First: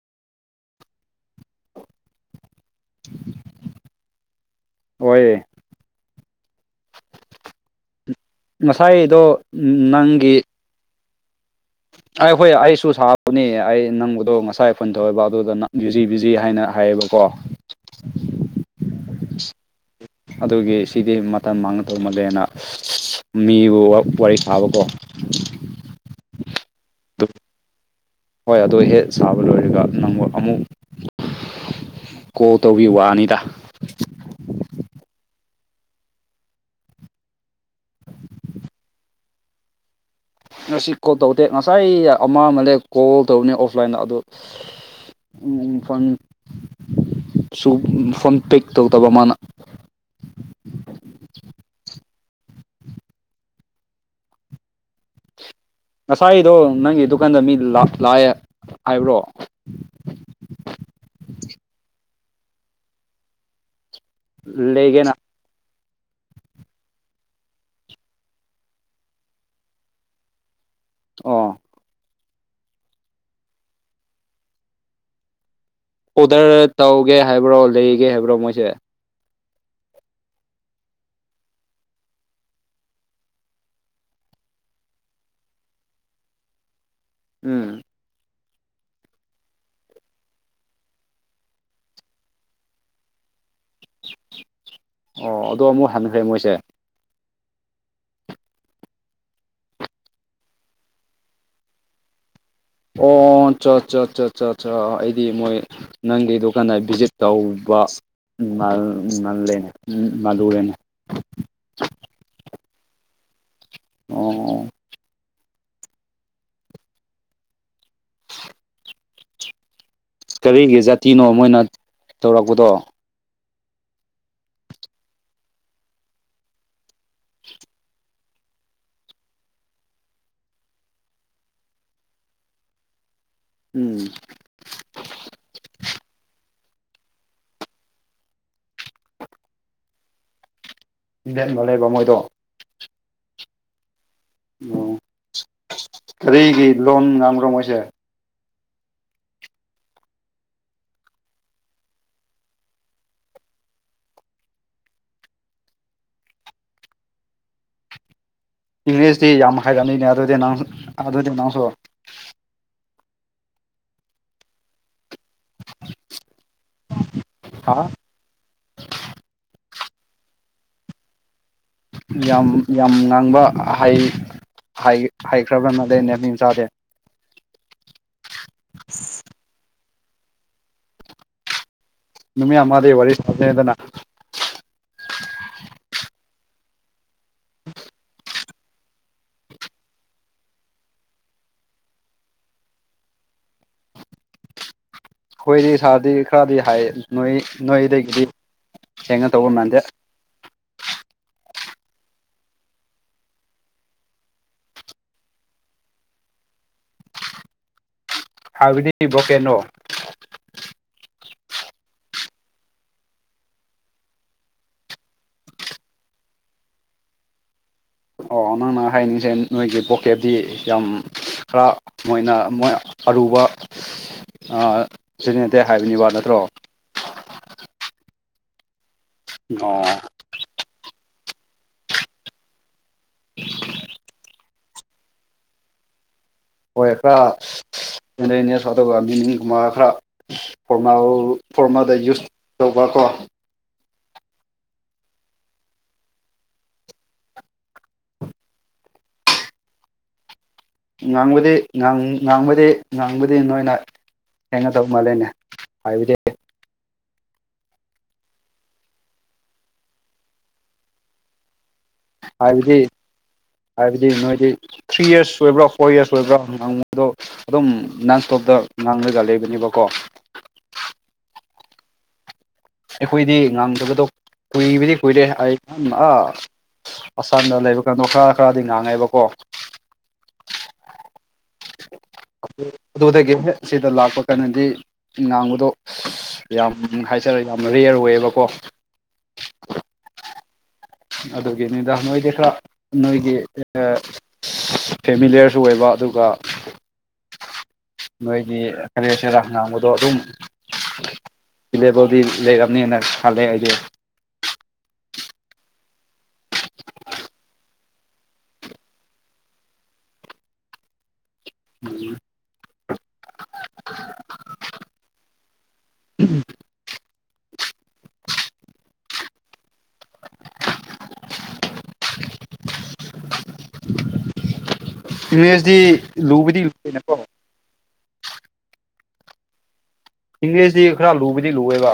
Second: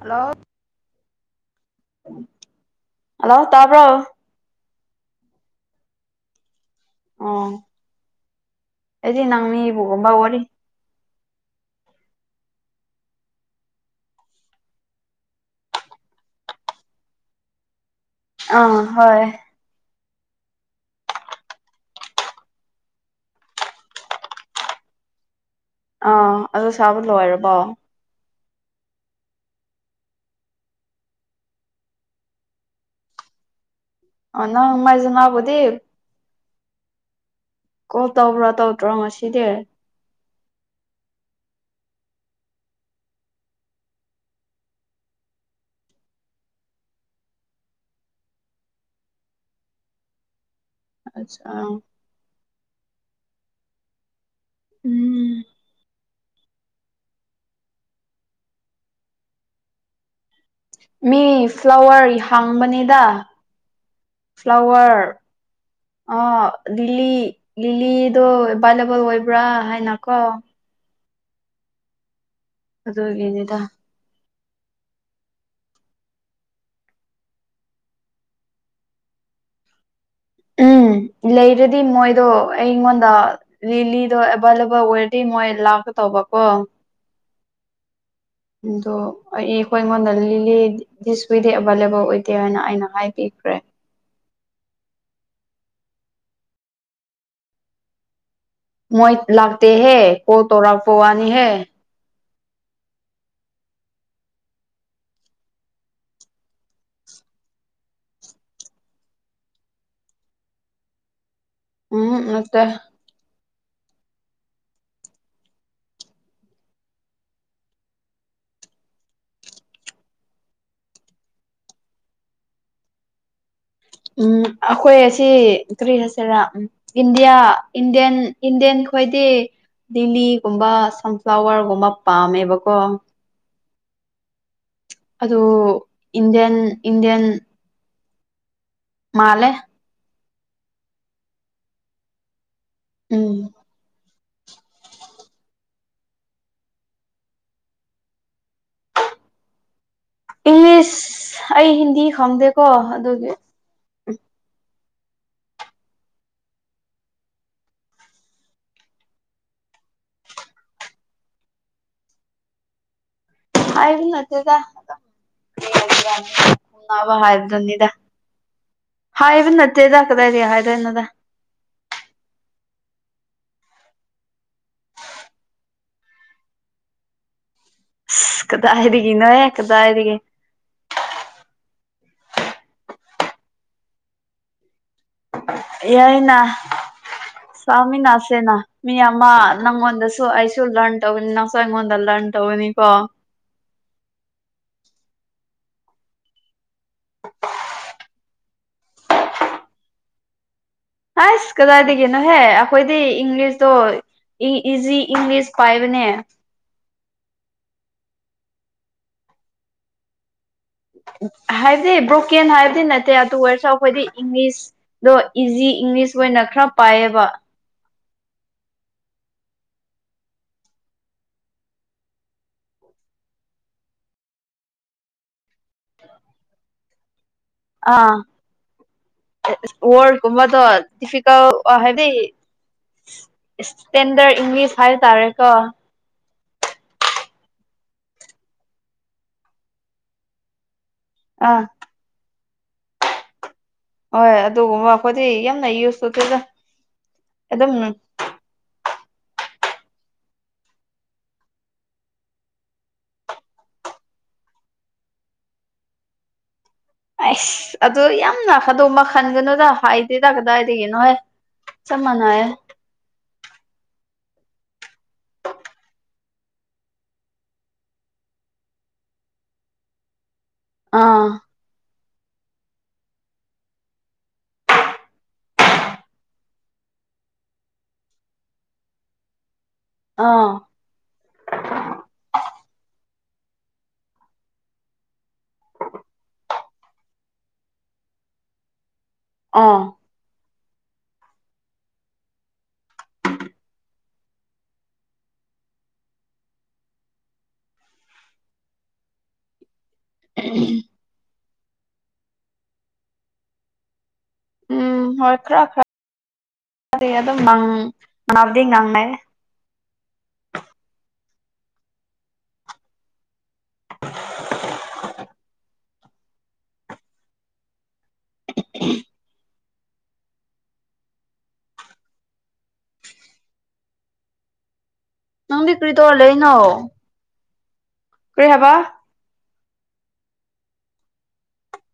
Hello hello ꯇꯔꯕ꯭ꯔꯣ ꯍꯣꯏꯦ ꯑꯣ ꯑꯩꯗꯤ ꯉꯁꯥꯏꯗꯣ ꯅꯪꯅꯤꯕꯒꯨꯝꯕ ꯋꯥꯔꯤ ꯅꯪꯒꯤ ꯑꯩ ꯍꯣꯏ ꯑꯩꯁꯨ ꯁꯥꯕꯅꯤ ꯑꯩ ꯅꯪꯕꯗꯣ ꯉꯁꯥꯏ ꯐꯟ ꯇꯧꯋꯦꯕ ꯑꯗꯨꯗ ꯕꯤꯨꯖꯤ ꯕꯤꯨꯖꯤ ꯍꯥꯏꯅ ꯍꯥꯏꯌꯦꯕꯀꯣ ꯑꯥ ꯍꯣꯏ ꯑ ꯑꯗꯨꯒꯤ ꯁꯤꯗꯤ ꯃꯇꯝ ꯃꯥꯡꯒꯇꯧ ꯃꯜꯂꯦꯅ ꯃꯤꯕꯨ ꯋꯥꯔꯤ ꯁꯥꯕꯀꯣ ꯑꯥ ꯑꯗꯨ ꯁꯥꯕ ꯑꯗꯨ ꯂꯣꯏꯔꯕꯣ ꯍꯣꯏ ꯑꯗꯨꯗꯣ ꯍꯦꯛ ꯁꯥꯕ ꯂꯣꯏꯔꯒ ꯅꯪꯕꯨ ꯑꯃꯨꯛ ꯀꯣꯜ ꯇꯧꯕꯤ ꯋꯥꯅꯤꯗ ꯑꯅ ꯃꯥꯏꯖꯅ ꯑꯕꯗꯤꯦ ꯀꯣꯜ ꯇꯧꯕ꯭ꯔꯥ ꯇꯧꯗ꯭ꯔꯣ ꯉꯗꯤ ꯉꯁꯤ ꯀꯣꯜ ꯇꯧꯗꯦ ꯉꯁꯥꯏ ꯑꯃ ꯑꯃꯅꯦꯛ ꯀꯣꯜ ꯇꯧꯅꯤ ꯑꯣꯐꯂꯥꯏꯟꯗ ꯑꯗꯨꯗꯣ ꯐꯣꯟ ꯁꯨ ꯐꯝ ꯄꯦꯛ ꯇꯧꯗꯕ ꯃꯥꯅ ꯑꯆꯥ ꯎꯝ ꯉꯁꯥꯏꯗꯣ ꯅꯪꯒꯤ ꯗꯨꯀꯥꯟꯗ ꯃꯤ ꯂꯥꯛꯑꯦ ꯍꯥꯏꯕ꯭ꯔꯣ ꯃꯤ ꯐ꯭ꯂꯥꯋꯔ ꯍꯥꯡꯕꯅꯤꯗ ꯐ꯭ꯂꯥꯋꯔ ꯂꯩꯒꯦꯅ ꯑ ꯂꯤꯂꯤ ꯂꯤꯂꯤꯗꯣ ꯑꯦꯚꯏꯂꯦꯕꯜ ꯑꯣꯏꯕ꯭ꯔꯥ ꯍꯥꯏꯅꯀꯣ ꯑꯣ ꯑꯗꯨꯗ ꯑꯣꯏꯒꯦꯅꯤꯗ ꯑꯣꯗꯔ ꯇꯧꯒꯦ ꯍꯥꯏꯕ꯭ꯔꯣ ꯂꯩꯒꯦ ꯍꯥꯏꯕ꯭ꯔꯣ ꯃꯣꯏꯁꯦ ꯎꯝ ꯂꯩꯔꯗꯤ ꯃꯣꯏꯗꯣ ꯑꯩꯉꯣꯟꯗ ꯂꯤꯂꯤꯗꯣ ꯑꯦꯕꯥꯏꯂꯦꯕꯜ ꯑꯣꯏꯔꯗꯤ ꯃꯣꯏ ꯂꯥꯛꯀꯦ ꯇꯧꯕ ꯀꯣ ꯎꯝ ꯗꯨ ꯌꯦ ꯀꯣꯏꯃꯣꯟ ꯗꯤꯁ ꯋꯤꯗꯤ ꯑꯦꯕꯥꯏꯂꯦꯕꯜ ꯑꯣꯏꯗꯦ ꯍꯥꯏꯅ ꯑꯩꯅ ꯍꯥꯏꯕꯤꯈ꯭ꯔꯦ ꯑꯣ ꯑꯗꯣ ꯑꯃꯨꯛ ꯍꯟꯈ꯭ꯔꯦ ꯃꯣꯏꯁꯦ ꯃꯣꯏ ꯂꯥꯛꯇꯦꯍꯦ ꯀꯣꯜ ꯇꯧꯔꯛꯄ ꯋꯥꯅꯤꯍꯦ ꯑꯣ ꯆ ꯆ ꯆ ꯆ ꯆ ꯑꯩꯗꯤ ꯃꯣꯏ ꯅꯪꯒꯤ ꯗꯨꯀꯥꯟꯗ ꯚꯤꯖꯤꯠ ꯇꯧꯕ ꯃꯥꯜꯂꯅꯦ ꯎ ꯃꯥꯂꯔꯦꯅꯦ ꯎꯝ ꯅꯠꯇꯦ ꯑꯣ ꯀꯔꯤꯒꯤ ꯖꯥꯇꯤꯅꯣ ꯃꯣꯏꯅ ꯇꯧꯔꯛꯄꯗꯣ ꯎꯝ ꯑꯩꯈꯣꯏ ꯑꯁꯤ ꯀ꯭ꯔꯤ ꯍꯥꯏꯁꯤꯔꯥ ꯎꯝ ꯏꯟꯗꯤꯌꯥ ꯏꯟꯗꯤꯌꯥꯟ ꯏꯟꯗꯤꯌꯥꯟ ꯈꯣꯏꯗꯤ ꯂꯤꯂꯤꯒꯨꯝꯕ ꯁꯟꯐ꯭ꯂꯥꯋꯔꯒꯨꯝꯕ ꯄꯥꯝꯃꯦꯕꯀꯣ ꯎꯝ ꯑꯣ ꯏꯟꯗꯤꯌꯟ ꯏꯟꯗꯤꯌꯟ ꯃꯥꯂꯦ ꯏꯟꯚꯦꯟꯕ ꯂꯩꯕ ꯃꯣꯏꯗꯣ ꯎꯝ ꯑꯣ ꯀꯔꯤꯒꯤ ꯂꯣꯟ ꯉꯥꯡꯕ꯭ꯔꯣ ꯃꯣꯏꯁꯦ ꯏꯁ ꯑꯩ ꯍꯤꯟꯗꯤ ꯈꯪꯗꯦꯀꯣ ꯑꯗꯨꯒꯤ ꯏꯪꯂꯤꯁꯇꯤ ꯌꯥꯝ ꯍꯥꯏꯔꯝꯃꯤꯅꯦ ꯑꯗꯨꯗꯤ ꯅꯪ ꯑꯗꯨꯗꯤ ꯅꯪꯁꯨ ꯑꯩꯒꯤ ꯅꯠꯇꯦꯗ [unintelligible] ꯍꯥ ꯍꯥꯏꯕꯗꯨꯅꯤꯗ ꯍꯥꯏꯕ ꯅꯠꯇꯦꯗ ꯀꯗꯥꯏꯗꯒꯤ ꯍꯥꯢꯗꯣꯢꯅꯣꯗ ꯌꯥꯝ ꯌꯥꯝ ꯉꯥꯡꯕ ꯍꯩ ꯍꯩ ꯍꯩꯈ꯭ꯔꯕ ꯃꯥꯜꯂꯦꯅꯦ ꯃꯤ ꯃꯆꯥꯥꯗꯤ ꯀꯗꯥꯏꯔꯤꯒꯅꯣꯍꯦ ꯀꯗꯥꯢꯗꯒꯤ [unintelligible] ꯌꯥꯏꯅ ꯁ꯭ꯥꯃꯤꯟꯅꯁꯦꯅ ꯃꯤ ꯑꯃ ꯅꯪꯉꯣꯟꯗꯁꯨ ꯑꯩꯁꯨ ꯂꯔꯟ ꯇꯧꯅꯤ ꯅꯪꯁꯨ ꯑꯩꯉꯣꯟꯗ ꯂꯔꯟ ꯇꯧꯒꯅꯤꯀꯣ ꯈꯣꯏꯗꯤ ꯁꯥꯗꯦ ꯈꯔꯗꯤ ꯍꯥꯏ ꯅꯣꯏ ꯅꯣꯏꯗꯒꯤꯗꯤ ꯍꯦꯟꯒ ꯗꯧꯕ ꯃꯥꯟꯗꯦ ꯍꯥꯢꯁ ꯀꯗꯥꯏꯗꯒꯤꯅꯣꯍꯦ ꯑꯩꯈꯣꯏꯗꯤ ꯏꯪꯂꯤꯁꯇꯣ ꯏ ꯢꯖꯤ ꯏꯪꯂꯤꯁ ꯄꯥꯏꯕꯅꯦ ꯍꯥꯏꯕꯗꯤ ꯕꯣꯀꯦꯅꯣ ꯍꯥꯏꯕꯗꯤ ꯕ꯭ꯔꯣꯀꯦꯟ ꯍꯥꯏꯕꯗꯤ ꯅꯠꯇꯦ ꯑꯗꯨ ꯑꯣꯏꯔꯁꯨ ꯑꯩꯈꯣꯏꯗꯤ ꯏꯪꯂꯤꯁ ꯗꯣ ꯏꯖꯤ ꯏꯪꯂꯤꯁ ꯑꯣꯏꯅ ꯈꯔ ꯄꯥꯏꯌꯦꯕ ꯑꯣ ꯑꯣ ꯅꯪꯅ ꯍꯥꯏꯅꯤꯡꯁꯦ ꯅꯣꯏꯒꯤ ꯄꯣꯀꯦꯠꯗꯤ ꯌꯥꯝ ꯈꯔ ꯃꯣꯏꯅ ꯃꯣꯏ ꯑꯔꯨꯕ ꯑ ꯁꯤꯖꯤꯟꯅꯗꯦ ꯍꯥꯏꯕꯅꯤꯕ ꯅꯠꯇ꯭ꯔꯣ ꯑ ꯑꯣ ꯋꯥꯔꯗ ꯒꯨꯝꯕꯗꯣ ꯗꯤꯐꯤꯀꯜ ꯍꯥꯏꯕꯗꯤ ꯏꯁꯇꯦꯟꯗꯔꯠ ꯏꯪꯂꯤꯁ ꯍꯥꯏꯇꯥꯔꯦꯀꯣ ꯍꯣꯢ ꯈꯔ [unintelligible] ꯑꯥ ꯐꯣꯔꯃꯦꯜꯗ ꯌꯨꯁ ꯇꯧꯕꯀꯣ ꯍꯣꯏ ꯑꯗꯨꯒꯨꯝꯕ ꯑꯩꯈꯣꯏꯗꯤ ꯌꯥꯝꯅ ꯌꯨꯁꯇꯧꯗꯦꯗ ꯑꯗꯨꯝ ꯉꯥꯡꯕꯗꯤ ꯉꯥꯡ ꯉꯥꯡꯕꯗꯤ ꯉꯥꯡꯕꯗꯤ ꯅꯣꯏꯅ ꯍꯦꯟꯒꯧ ꯃꯥꯜꯂꯦꯅꯦ ꯍꯥꯏꯕꯗꯤ ꯑꯩꯁ ꯑꯗꯨ ꯌꯥꯝ ꯑꯗꯨꯒꯨꯝꯕ ꯃꯈꯟꯒꯅꯣꯗ ꯍꯥꯏꯗꯦꯗ ꯀꯗꯥꯏꯗꯒꯤꯅꯣꯍꯦ ꯆꯞ ꯃꯥꯟꯅꯩꯌꯦ ꯍꯥꯏꯕꯗꯤ ꯍꯥꯏꯕꯗꯤ ꯅꯣꯏꯗꯤ ꯊ꯭ꯔꯤ ꯌꯔꯁ ꯑꯣꯏꯕ꯭ꯔꯥ ꯐꯣꯔ ꯌꯔꯁ ꯑꯣꯏꯕ꯭ꯔꯥ ꯉꯥꯡꯕꯗꯣ ꯑꯗꯨꯝ ꯅꯟ ꯁꯇꯣꯞꯇ ꯉꯥꯡꯂꯒ ꯂꯩꯕꯅꯤꯕꯀꯣ ꯑꯥ ꯑꯩꯈꯣꯏꯗꯤ ꯉꯥꯡꯗꯕꯗꯣ ꯀꯨꯏꯕꯗꯤ ꯀꯨꯏꯔꯦ ꯑꯩ ꯑ ꯑꯁꯥꯝꯗ ꯂꯩꯕ ꯀꯥꯟꯗꯣ ꯈꯔ ꯈꯔꯗꯤ ꯉꯥꯡꯉꯦꯕꯀꯣ ꯑꯥ ꯑꯗꯨꯗꯒꯤ ꯁꯤꯗ ꯂꯥꯛꯄ ꯀꯥꯟꯗꯗꯤ ꯉꯥꯡꯕꯗꯣ ꯌꯥꯝ ꯍꯥꯏꯖꯔꯦ ꯌꯥꯝ ꯔꯦꯌꯔ ꯑꯣꯏꯌꯦꯕꯀꯣ ꯑꯥ ꯑꯗꯨꯒꯤ ꯅꯤꯗꯥ ꯅꯣꯏꯗꯤ ꯈꯔ ꯅꯣꯏꯒꯤ ꯐꯦꯃꯤꯂꯤꯌꯔꯁꯨ ꯑꯣꯏꯕ ꯑꯗꯨꯒ ꯅꯣꯏꯒꯤ ꯀꯔꯤ ꯀꯔꯥ ꯉꯥꯡꯕꯗꯣ ꯑꯗꯨꯝ [unintelligible] ꯏꯂꯦꯕꯜꯗꯤ ꯂꯩꯔꯝꯅꯤꯅ ꯈꯜꯂꯦ ꯑꯩꯗꯤ ꯎꯝ ꯍꯣꯏ ꯈꯔ ꯈꯔꯗꯤ ꯑꯗꯨꯝ ꯉꯪ ꯉꯥꯡꯕꯗꯤ ꯉꯥꯡꯅꯩ ꯎꯝ [unintelligible] ꯅꯪꯗꯤ ꯃꯪꯂꯦꯖꯗꯤ ꯀꯔꯤ ꯇꯧꯔ ꯂꯨꯕꯗꯤ ꯂꯨꯌꯦꯅꯀꯣ ꯀꯩ ꯍꯥꯏꯕ ꯏꯪꯂꯤꯁꯗꯤ ꯈꯔ ꯂꯨꯕꯗꯤ ꯂꯨꯋꯦꯕ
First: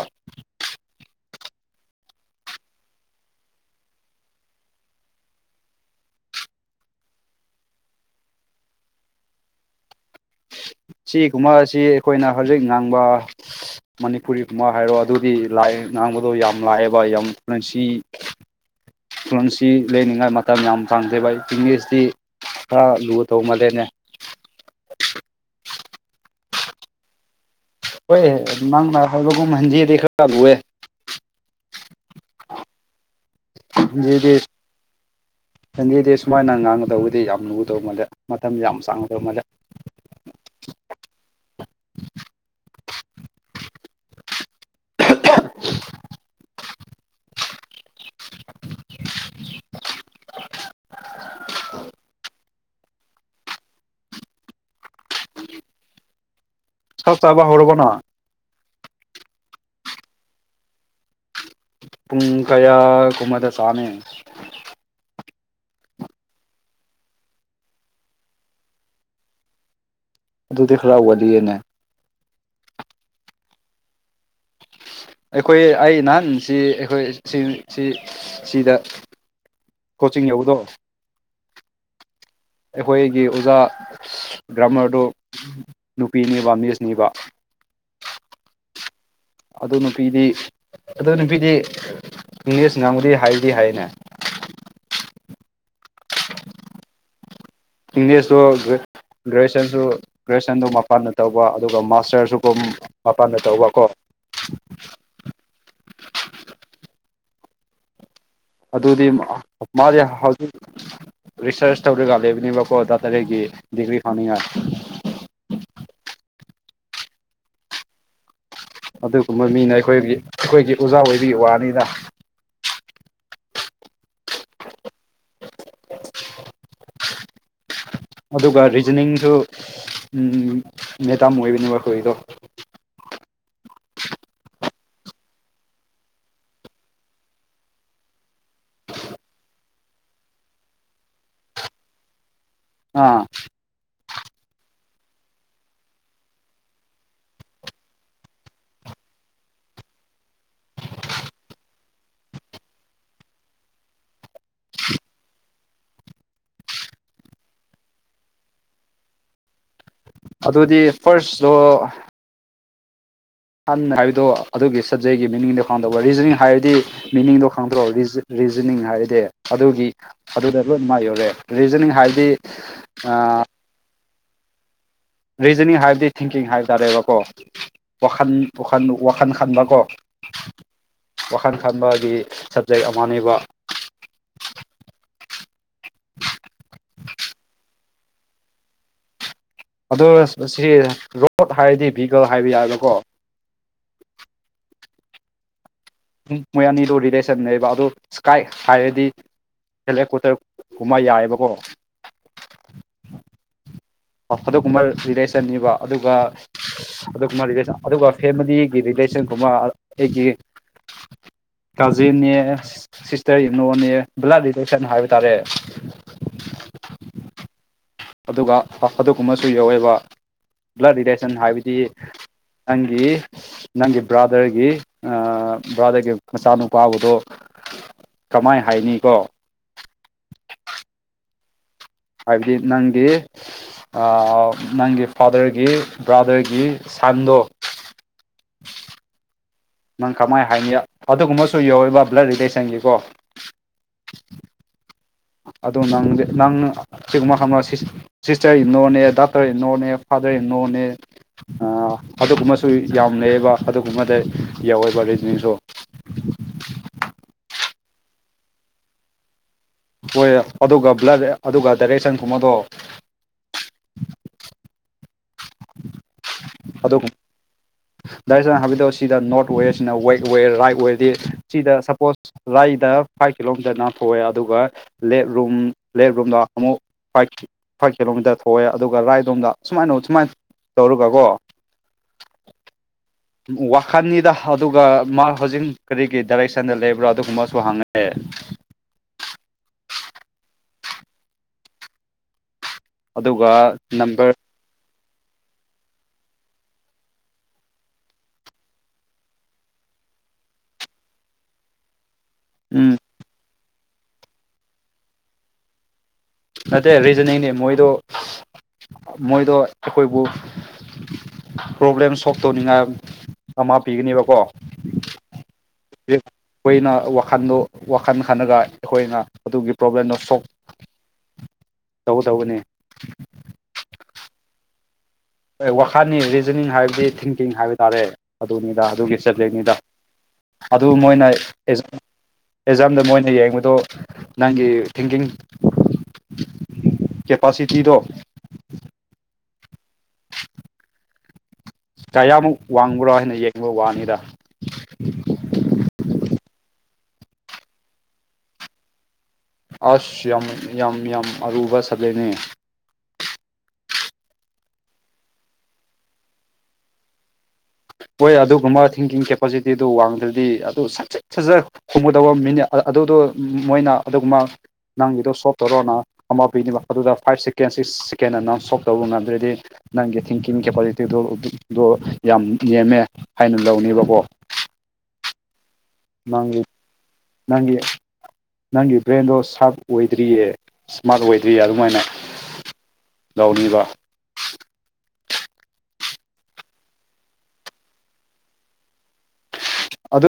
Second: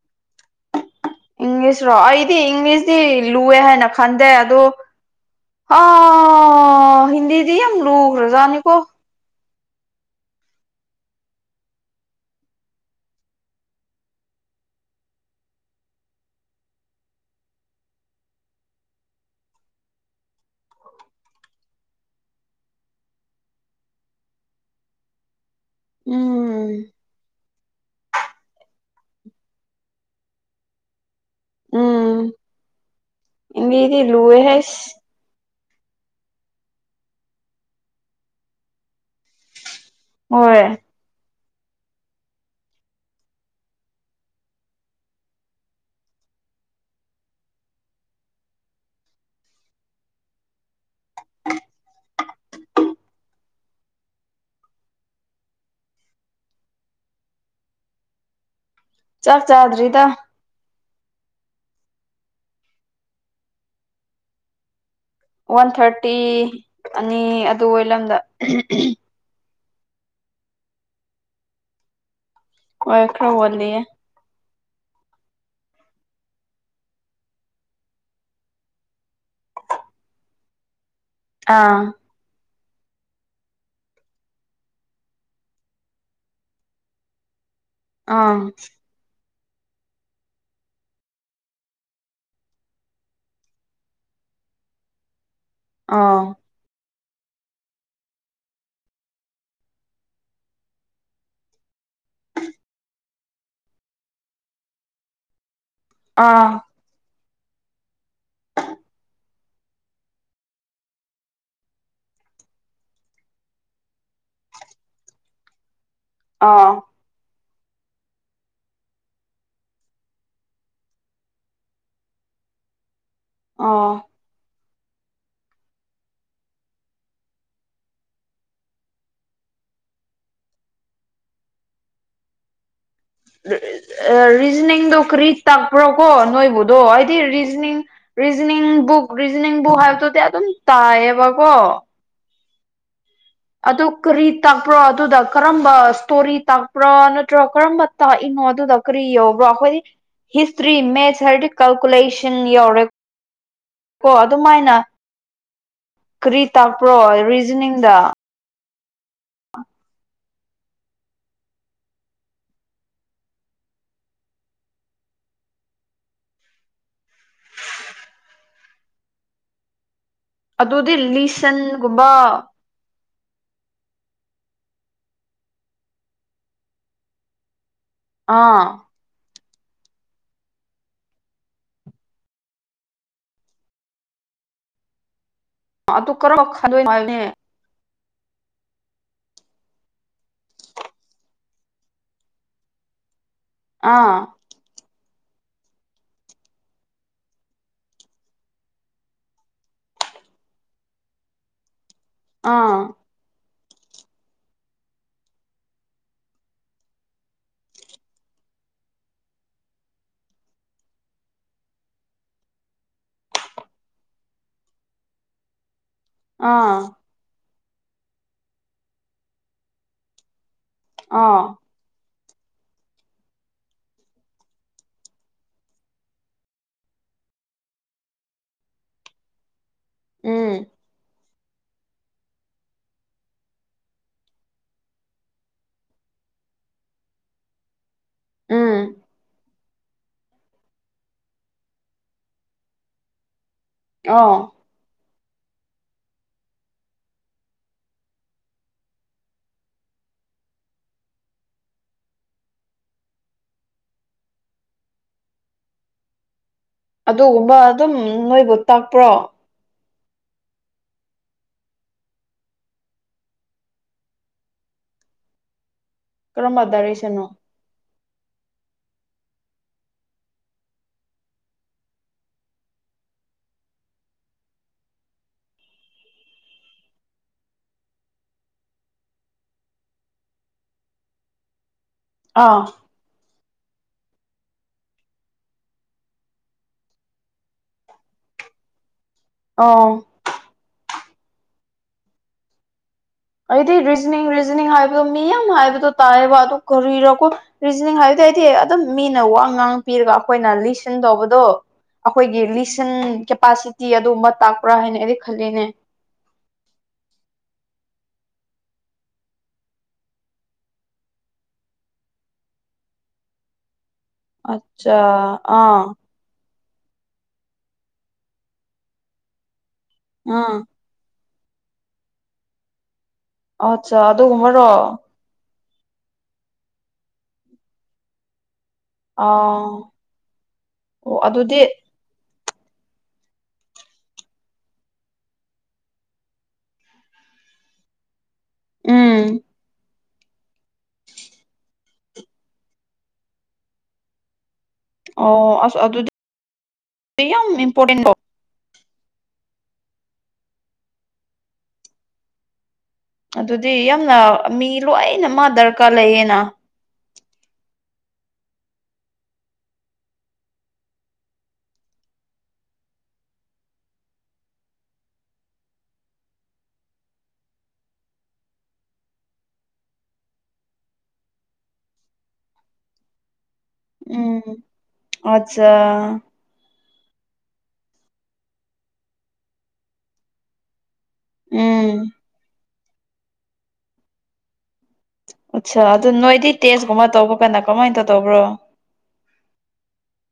ꯏꯪꯂꯤꯁꯔꯣ ꯑꯩꯗꯤ ꯏꯪꯂꯤꯁꯗꯤ ꯂꯨꯑꯦ ꯍꯥꯏꯅ ꯈꯟꯗꯦ ꯑꯗꯣ ꯍꯥ.... ꯍꯤꯟꯗꯤꯗꯤ ꯌꯥꯝ ꯂꯨꯒ꯭ꯔꯥꯖꯥꯅꯤꯀꯣ ꯁꯤꯒꯨꯝꯕꯁꯤ ꯑꯩꯈꯣꯏꯅ ꯍꯧꯖꯤꯛ ꯉꯥꯡꯕ ꯃꯅꯤꯄꯨꯔꯤꯒꯨꯝꯕ ꯍꯥꯏꯔꯣ ꯑꯗꯨꯗꯤ ꯂꯥꯏ ꯉꯥꯡꯕꯗꯣ ꯌꯥꯝ ꯂꯥꯛꯑꯦꯕ ꯌꯥꯝ ꯅꯁꯤ [unintelligible] [inaudible] [unintelligible] ꯂꯩꯅꯤꯡꯉꯥꯏ ꯃꯇꯝ ꯌꯥꯝ ꯐꯪꯗꯦꯕ ꯏꯪꯂꯤꯁꯇꯤ ꯈꯔ ꯂꯨ ꯇꯧꯃꯜꯂꯦꯅꯦ ꯎꯝ ꯍꯣꯏꯍꯦ ꯅꯪ ꯅ ꯍꯥꯏꯕꯒꯨꯝ ꯍꯟꯖꯤꯗꯤ ꯈꯔ ꯂꯨꯑꯦ ꯎꯝ ꯏꯟꯗꯤꯗꯤ ꯍꯤꯟꯗꯤꯗꯤ ꯂꯨꯋꯦ ꯍꯥꯏ ꯍꯤꯟꯗꯤꯗꯤ ꯁꯨꯃꯥꯏꯅ ꯉꯥꯡꯒꯗꯕꯗꯤ ꯌꯥꯝ ꯂꯨꯗꯧ ꯃꯥꯜꯂꯦ ꯃꯇꯝ ꯌꯥꯝ ꯆꯥꯡꯒꯗꯧ ꯃꯥꯜꯂꯦ ꯍꯣꯏ ꯆꯥꯛ ꯆꯥꯕ ꯍꯧꯔꯕꯣ ꯅꯪ ꯆꯥꯛ ꯆꯥꯗ꯭ꯔꯤꯗ ꯄꯨꯡ ꯀꯌꯥ ꯒꯨꯝꯕꯗ ꯆꯥꯅꯤ ꯋꯥꯟ ꯊꯥꯔꯇꯤ ꯑꯅꯤ ꯑꯗꯨ ꯑꯣꯏ ꯂꯝꯗ ꯑꯗꯨꯗꯤ ꯈꯔ ꯋꯥꯠꯂꯤꯌꯦꯅꯦ ꯑꯣ ꯈꯔ ꯋꯥꯠꯂꯤꯌꯦ ꯑꯩꯈꯣꯏ ꯑꯩ ꯅꯍꯥꯟꯁꯤ ꯑꯩꯈꯣꯏ ꯁꯤ ꯁꯤ ꯁꯤꯗ ꯀꯣꯆꯤꯡ ꯌꯧꯕꯗꯣ ꯑꯥ ꯑꯩꯈꯣꯏꯒꯤ ꯑꯣꯖꯥ ꯒ꯭ꯔꯥꯃꯔꯗꯨ ꯅꯨꯄꯤꯅꯤꯕ ꯃꯤꯁꯅꯤꯕ ꯑꯥ ꯑꯗꯨ ꯅꯨꯄꯤꯗꯤ ꯑꯗꯨ ꯅꯨꯄꯤꯗꯤ ꯏꯪꯂꯤꯁ ꯉꯥꯡꯕꯨꯗꯤ ꯍꯩꯗꯤ ꯍꯩꯅꯦ ꯑꯥ ꯏꯪꯂꯤꯁꯇꯨ ꯒ꯭ꯔꯦꯖꯨꯑꯌꯦꯁꯟꯁꯨ ꯒ꯭ꯔꯦꯖꯨꯑꯌꯦꯁꯟꯗꯨ ꯃꯄꯥꯟꯗ ꯇꯧꯕ ꯑꯗꯨꯒ ꯃꯥꯁꯇꯔꯁꯨꯀꯣ ꯃꯄꯥꯟꯗ ꯇꯧꯕ ꯀꯣ [inaudible] ꯑꯥ ꯑꯗꯨꯗꯤ ꯃꯥꯗꯤ ꯍꯧꯖꯤꯛ ꯔꯤꯁꯔꯁ ꯇꯧꯔꯒ ꯂꯩꯕꯅꯦꯕꯀꯣ ꯗꯥꯛꯇꯔꯦꯠ ꯒꯤ ꯗꯤꯒ꯭ꯔꯤ ꯐꯪꯅꯤꯡꯉꯥꯏ ꯑꯥ ꯑꯗꯨꯒꯨꯝꯕ ꯃꯤꯅ ꯑꯩꯈꯣꯏꯒꯤ ꯑꯩꯈꯣꯏꯒꯤ ꯑꯣꯖꯥ ꯑꯣꯏꯕꯒꯤ ꯋꯥꯅꯤꯅ ꯑꯣ ꯑꯗꯨꯒ ꯔꯤꯖꯅꯤꯡꯁꯨ ꯃꯦꯗꯥꯝ ꯑꯣꯏꯕꯅꯤꯕ ꯃꯈꯣꯏꯒꯤꯗꯣ ꯔꯤꯖꯅꯤꯡꯗꯣ ꯀꯔꯤ ꯇꯥꯛꯄ꯭ꯔꯣꯀꯣ ꯅꯣꯏꯕꯨꯗꯣ ꯍꯥꯏꯗꯤ reasoning reasoning book reasoning book ꯍꯥꯏꯕꯗꯨꯗꯤ ꯑꯗꯨꯝ ꯇꯥꯏꯌꯦꯕꯀꯣ ꯑꯥ ꯑꯗꯨ ꯀꯔꯤ ꯇꯥꯛꯄ꯭ꯔꯣ ꯑꯗꯨꯗ ꯀꯔꯝꯕ ꯏꯁꯇꯣꯔꯤ ꯇꯥꯛꯄ꯭ꯔꯣ ꯅꯠꯇ꯭ꯔꯣ ꯀꯔꯝꯕ ꯇꯥꯛꯏꯅꯣ ꯑꯗꯨꯗ ꯀꯔꯤ ꯌꯧꯕ꯭ꯔꯈꯣꯏꯗꯤ ꯍꯤꯁꯇ꯭ꯔꯤ ꯃꯦꯠꯁ ꯍꯥꯔꯗꯤ ꯀꯥꯜꯀꯨꯂꯦꯁꯟ ꯌꯧꯔꯦ ꯀꯣ ꯑꯗꯨꯃꯥꯏꯅ ꯀꯔꯤ ꯇꯥꯛꯄ꯭ꯔꯣ ꯔꯤꯖꯅꯤꯡꯗ ꯑꯗꯨꯗꯤ ꯐꯥꯔꯁꯇꯣ ꯍꯟꯅ ꯍꯥꯏꯕꯗꯣ ꯑꯗꯨꯒꯤ ꯁꯞꯖꯦꯛꯒꯤ ꯃꯤꯅꯤꯡꯗꯣ ꯈꯪꯗꯧꯕ ꯔꯤꯖꯅꯤꯡ ꯍꯥꯏꯔꯗꯤ ꯃꯤꯅꯤꯡꯗꯣ ꯈꯪꯗ꯭ꯔꯣ ꯔꯤꯖ ꯔꯤꯖꯅꯤꯡ ꯍꯥꯏꯔꯗꯤ ꯑꯗꯨꯒꯤ ꯑꯗꯨꯗ ꯂꯣꯏꯅ ꯑꯗꯨꯗꯤ ꯃꯥꯏ ꯌꯧꯔꯦ ꯔꯤꯖꯅꯤꯡ ꯂꯤꯁꯟꯒꯨꯝꯕ ꯍꯥꯏꯗꯤ ꯔꯤꯖꯅꯤꯡ ꯍꯥꯏꯕꯗꯤ ꯊꯤꯡꯀꯤꯡ ꯍꯥꯏ ꯇꯥꯔꯦꯕꯀꯣ ꯋꯥꯈꯜ ꯑꯥ ꯋꯥꯈꯜ ꯋꯥꯈꯜ ꯈꯟꯕꯀꯣ ꯋꯥꯈꯜ ꯈꯟꯕꯒꯤ ꯁꯕꯖꯦꯛ ꯑꯃꯅꯦꯕ ꯑꯗꯨ ꯀꯔꯝ ꯈꯟꯗꯣꯏꯅꯣ ꯍꯥꯏꯕꯅꯦ ꯑꯗꯣ ꯁꯤ ꯔꯣꯗ ꯍꯥꯏꯔꯗꯤ ꯚꯤꯍꯤꯒꯜ ꯍꯥꯏꯕ ꯌꯥꯕꯀꯣ ꯑꯥ ꯃꯣꯏ ꯑꯅꯤꯗꯨ ꯔꯤꯂꯦꯁꯟ ꯅꯦꯕ ꯑꯗꯨ ꯏꯁꯀꯥꯏ ꯍꯥꯏꯔꯗꯤ ꯁꯦꯂꯦꯛ ꯀꯣꯇꯦꯞ ꯀꯨꯝꯕ ꯌꯥꯏꯑꯕꯀꯣ꯫ ꯑꯥ꯫ ꯑꯗꯨꯒꯨꯝꯕ ꯔꯤꯂꯦꯁꯟꯅꯤꯕ ꯑꯗꯨꯒ ꯑꯗꯨꯒꯨꯝꯕ ꯔꯤꯂꯦꯁꯟ ꯑꯗꯨꯒ ꯐꯦꯃꯤꯂꯤꯒꯤ ꯔꯤꯂꯦꯁꯟꯒꯨꯝꯕ ꯑꯩꯒꯤ ꯀꯥꯖꯤꯟꯅꯦ ꯁꯤꯁꯇꯔ ꯌꯨꯅꯣꯅꯦ ꯕ꯭ꯂꯠ ꯔꯤꯗꯦꯛꯁꯟ ꯍꯥꯏꯕ ꯇꯥꯔꯦ꯫ ꯑꯥ꯫ ꯑꯗꯨꯒ ꯑꯗꯨꯒꯨꯝꯕꯁꯨ ꯌꯥꯋꯦꯕ ꯕ꯭ꯂꯠ ꯔꯤꯂꯦꯁꯟ ꯑꯥ ꯍꯥꯏꯕꯗꯤ꯫ ꯅꯪꯒꯤ꯫ ꯅꯪꯒꯤ ꯕ꯭ꯔꯥꯗꯔꯒꯤ ꯕ꯭ꯔꯥꯗꯔꯒꯤ ꯃꯆꯥꯅꯨꯄꯥꯕꯨꯗꯣ꯫ ꯀꯃꯥꯏ ꯍꯥꯏꯅꯤ ꯀꯣ꯫ ꯎꯝ꯫ ꯍꯥꯏꯕꯗꯤ ꯅꯪꯒꯤ ꯅꯪꯒꯤ ꯐꯥꯗꯔꯒꯤ ꯕ꯭ꯔꯥꯗꯔꯒꯤ ꯁꯥꯟꯗꯣ꯫ ꯎꯝ꯫ ꯅꯪ ꯀꯃꯥꯏꯅ ꯍꯥꯏꯅꯤ ꯑꯗꯨꯒꯨꯝꯕꯁꯨ ꯌꯧꯔꯤꯕ ꯕ꯭ꯂꯠ ꯔꯤꯂꯦꯁꯟꯒꯤꯀꯣ꯫ ꯑꯥꯎ꯫ ꯑꯗꯣ ꯅꯪ ꯅꯪꯅ ꯁꯤꯒꯨꯝꯕ ꯐꯔꯥꯃꯁꯤꯁ ꯁꯤꯁꯇꯔ ꯏꯟꯂꯣꯅꯦ ꯗꯥꯇꯔ ꯏꯅꯂꯣꯅꯦ ꯐꯥꯗꯔ ꯏꯟꯂꯣꯅꯦ꯫ ꯑꯗꯨꯒꯨꯝꯕꯁꯨ ꯌꯥꯝ ꯂꯩꯌꯦꯕ ꯑꯗꯨꯒꯨꯝꯕꯗ ꯌꯧꯋꯦꯕ ꯔꯤꯖꯅꯤꯡꯁꯨ꯫ ꯑꯗꯨꯒꯨꯝꯕ ꯑꯗꯨꯝ ꯅꯣꯏꯕꯨ ꯇꯥꯛꯄ꯭ꯔꯣ꯫ ꯍꯣꯏ ꯑꯗꯨꯒ ꯕ꯭ꯂꯠ ꯑꯗꯨꯒ ꯗꯥꯏꯔꯦꯛꯁꯟ ꯈꯨꯝꯕ ꯑꯗꯣ ꯀꯔꯝꯕ ꯗꯥꯏꯔꯦꯛꯁꯟꯅꯣ꯫ ꯗꯥꯏꯔꯦꯛꯁ ꯍꯥꯏꯕꯤꯗꯛꯑꯣ ꯁꯤꯗ ꯅꯣꯔꯠ ꯑꯣꯏꯔꯦ ꯁꯤꯅ ꯋꯦꯛ ꯑꯣꯏꯔꯦ ꯔꯥꯏꯠ ꯑꯣꯏꯔꯗꯤ ꯁꯤꯗ ꯁꯄꯣꯁ ꯂꯗ ꯐꯥꯏꯚ ꯀꯤꯂꯣꯃꯤꯇꯔ ꯅꯥꯊꯣꯛꯑꯦ ꯑꯗꯨꯒ ꯂꯦꯠ ꯔꯨꯝ ꯂꯦꯠ ꯔꯨꯝꯗ ꯑꯃꯨꯛ ꯐꯥꯏꯠ ꯐꯥꯏꯚ ꯀꯤꯂꯣꯃꯤꯇꯔ ꯊꯣꯛꯑꯦ ꯑꯗꯨꯒ ꯔꯥꯏꯠ ꯂꯣꯝꯗ ꯁꯨꯃꯥꯏꯅ ꯁꯨꯃꯥꯏꯅ ꯇꯧꯔꯒꯀꯣ꯫ ꯑꯥ꯫ ꯋꯥꯈꯟꯅꯤꯗ ꯑꯗꯨꯒ ꯃꯥ ꯍꯧꯖꯤꯛ ꯀꯔꯤꯒꯤ ꯗꯥꯏꯔꯦꯛꯁꯟꯗ ꯂꯩꯕ꯭ꯔꯣ ꯑꯗꯨꯒꯨꯝꯕꯁꯨ ꯍꯪꯉꯛꯑꯦ꯫ ꯑ꯫ ꯑꯩꯗꯤ ꯑꯗꯨꯒ ꯔꯤꯖꯅꯤꯡ ꯅꯝꯕꯔ ꯔꯤꯖꯅꯤꯡ ꯍꯥꯏꯕꯗꯣ ꯃꯤ ꯌꯥꯝ ꯍꯥꯏꯕꯗꯣ ꯇꯥꯏꯌꯦꯕ ꯑꯗꯨ ꯀꯔꯤꯔꯀꯣ꯫ ꯔꯤꯖꯅꯤꯡ ꯍꯥꯏꯕꯗꯤ ꯍꯥꯏꯗꯤ ꯑꯗꯨꯝ ꯃꯤꯅ ꯋꯥ ꯉꯥꯡ ꯄꯤꯔꯒ ꯑꯩꯈꯣꯏꯅ ꯂꯤꯁꯤꯟ ꯇꯧꯕꯗꯣ꯫ ꯑꯩꯈꯣꯏꯒꯤ ꯎꯝ ꯂꯤꯁꯟ ꯀꯦꯄꯥꯁꯤꯇꯤ ꯑꯗꯨꯒꯨꯝꯕ ꯇꯥꯛꯄ꯭ꯔꯥ ꯍꯥꯏꯅ ꯑꯩꯗꯤ ꯈꯜꯂꯤꯅꯦ꯫ ꯅꯠꯇꯦ ꯔꯤꯖꯅꯤꯡꯅꯦ ꯃꯣꯏꯗꯣ ꯃꯣꯏꯗꯣ ꯑꯩꯈꯣꯏꯕꯨ ꯄ꯭ꯔꯣꯕ꯭ꯂꯦꯝ ꯁꯣꯜꯕ ꯇꯧꯅꯤꯡꯉꯥꯏ ꯑꯃ ꯄꯤꯒꯅꯦꯕꯀꯣ꯫ ꯑꯆꯥ ꯑ ꯍꯧ ꯑꯩꯈꯣꯏꯅ ꯋꯥꯈꯟꯗꯣ ꯋꯥꯈꯜ ꯈꯜꯂꯒ ꯑꯩꯈꯣꯏꯅ ꯑꯗꯨꯒꯤ ꯄ꯭ꯔꯣꯕ꯭ꯂꯦꯝꯗꯣ ꯁꯣꯛ ꯑꯥ ꯇꯧꯒꯗꯧꯕꯅꯦ꯫ ꯑꯠꯆꯥ ꯑꯗꯨꯒꯨꯝꯕꯔꯣ꯫ ꯋꯥꯈꯟꯅꯤ ꯔꯤꯖꯤꯅꯤꯡ ꯍꯥꯏꯕꯗꯤ ꯊꯤꯡꯀꯤꯡ ꯍꯥꯏꯕ ꯇꯥꯔꯦ ꯑꯗꯨꯅꯤꯗ꯫ ꯑꯗꯨꯒꯤ ꯑꯥ ꯆꯠꯂꯤꯅꯤꯗ ꯑꯗꯨ ꯑꯣ ꯃꯣꯏꯅ ꯑꯗꯨꯗꯤ ꯑꯦꯖꯥꯝꯗ ꯃꯣꯏꯅ ꯌꯦꯡꯕꯗꯣ ꯅꯪꯒꯤ ꯊꯤꯡꯒꯤꯡ [unintelligible] ꯀꯦꯄꯥꯁꯤꯇꯤꯗꯣ꯫ ꯎꯝ꯫ ꯀꯌꯥꯃꯨꯛ ꯋꯥꯡꯕ꯭ꯔꯣ ꯍꯥꯅ ꯌꯦꯡꯕ ꯋꯥꯅꯤꯗ꯫ ꯑꯣ ꯑꯁ ꯑꯗꯨꯗꯤ [unintelligible] ꯌꯥꯝ ꯏꯝꯄꯣꯔꯇꯦꯟ ꯑꯣꯏ ꯑꯁ ꯌꯥꯝ ꯌꯥꯝ ꯌꯥꯝ ꯑꯔꯨꯕ ꯁꯕꯖꯦꯛꯅꯤ꯫ ꯑꯗꯨꯗꯤ ꯌꯥꯝꯅ ꯃꯤ ꯂꯣꯏꯅ ꯃꯥ ꯗꯔꯀꯥꯔ ꯂꯩꯌꯦꯅ꯫ ꯍꯣꯏ ꯑꯗꯨꯝꯕ ꯃꯥ ꯊꯤꯡꯀꯤꯡ ꯀꯦꯄꯥꯁꯤꯇꯤꯗꯨ ꯋꯥꯡꯗ꯭ꯔꯗꯤ ꯑꯗꯨ ꯁꯠ ꯁꯠ ꯁꯠꯖꯔ ꯈꯨꯝꯃꯨꯗꯕ ꯃꯤꯅꯤꯠ ꯑꯗꯨꯗꯣ ꯃꯣꯏꯅ ꯑꯗꯨꯒꯨꯝꯕ ꯅꯪꯒꯤꯗꯣ ꯁꯣꯞ ꯇꯧꯔꯣꯅ ꯑꯃ ꯄꯤꯅꯦꯕ ꯑꯗꯨꯗ ꯐꯥꯏꯚ ꯁꯦꯀꯦꯟ ꯁꯤꯛꯁ ꯁꯦꯀꯦꯟ ꯑꯅ ꯁꯣꯞ ꯇꯧꯕ ꯉꯝꯗ꯭ꯔꯗꯤ ꯅꯪꯒꯤ ꯊꯤꯡꯀꯤꯡ ꯀꯦꯄꯥꯁꯤꯇꯤꯗꯣ ꯑꯗꯨꯗꯣ ꯌꯥꯝ ꯅꯦꯝꯃꯦ ꯍꯥꯏꯅ ꯂꯧꯅꯦꯕꯀꯣ꯫ ꯎꯝ ꯑꯠꯆꯥ ꯅꯪꯒꯤ [unintelligible] ꯅꯪꯒꯤ [unintelligible] ꯅꯪꯒꯤ ꯕ꯭ꯔꯦꯟꯗꯣ ꯁꯥꯔꯞ ꯑꯣꯏꯗ꯭ꯔꯤꯌꯦ꯫ ꯃꯥꯒ ꯑꯣꯏꯗꯤ ꯑꯗꯨꯃꯥꯏꯅ ꯎꯝ [unintelligible] ꯂꯧꯎꯒꯅꯤꯕ꯫ ꯑꯆꯥ ꯑꯗꯨ ꯅꯣꯏꯗꯤ ꯇꯦꯁꯀꯨꯝꯕ ꯇꯧꯕ ꯀꯥꯟꯅꯗ ꯀꯃꯥꯏꯟꯇ ꯇꯧꯕ꯭ꯔꯣ꯫ ꯑꯗꯨꯗ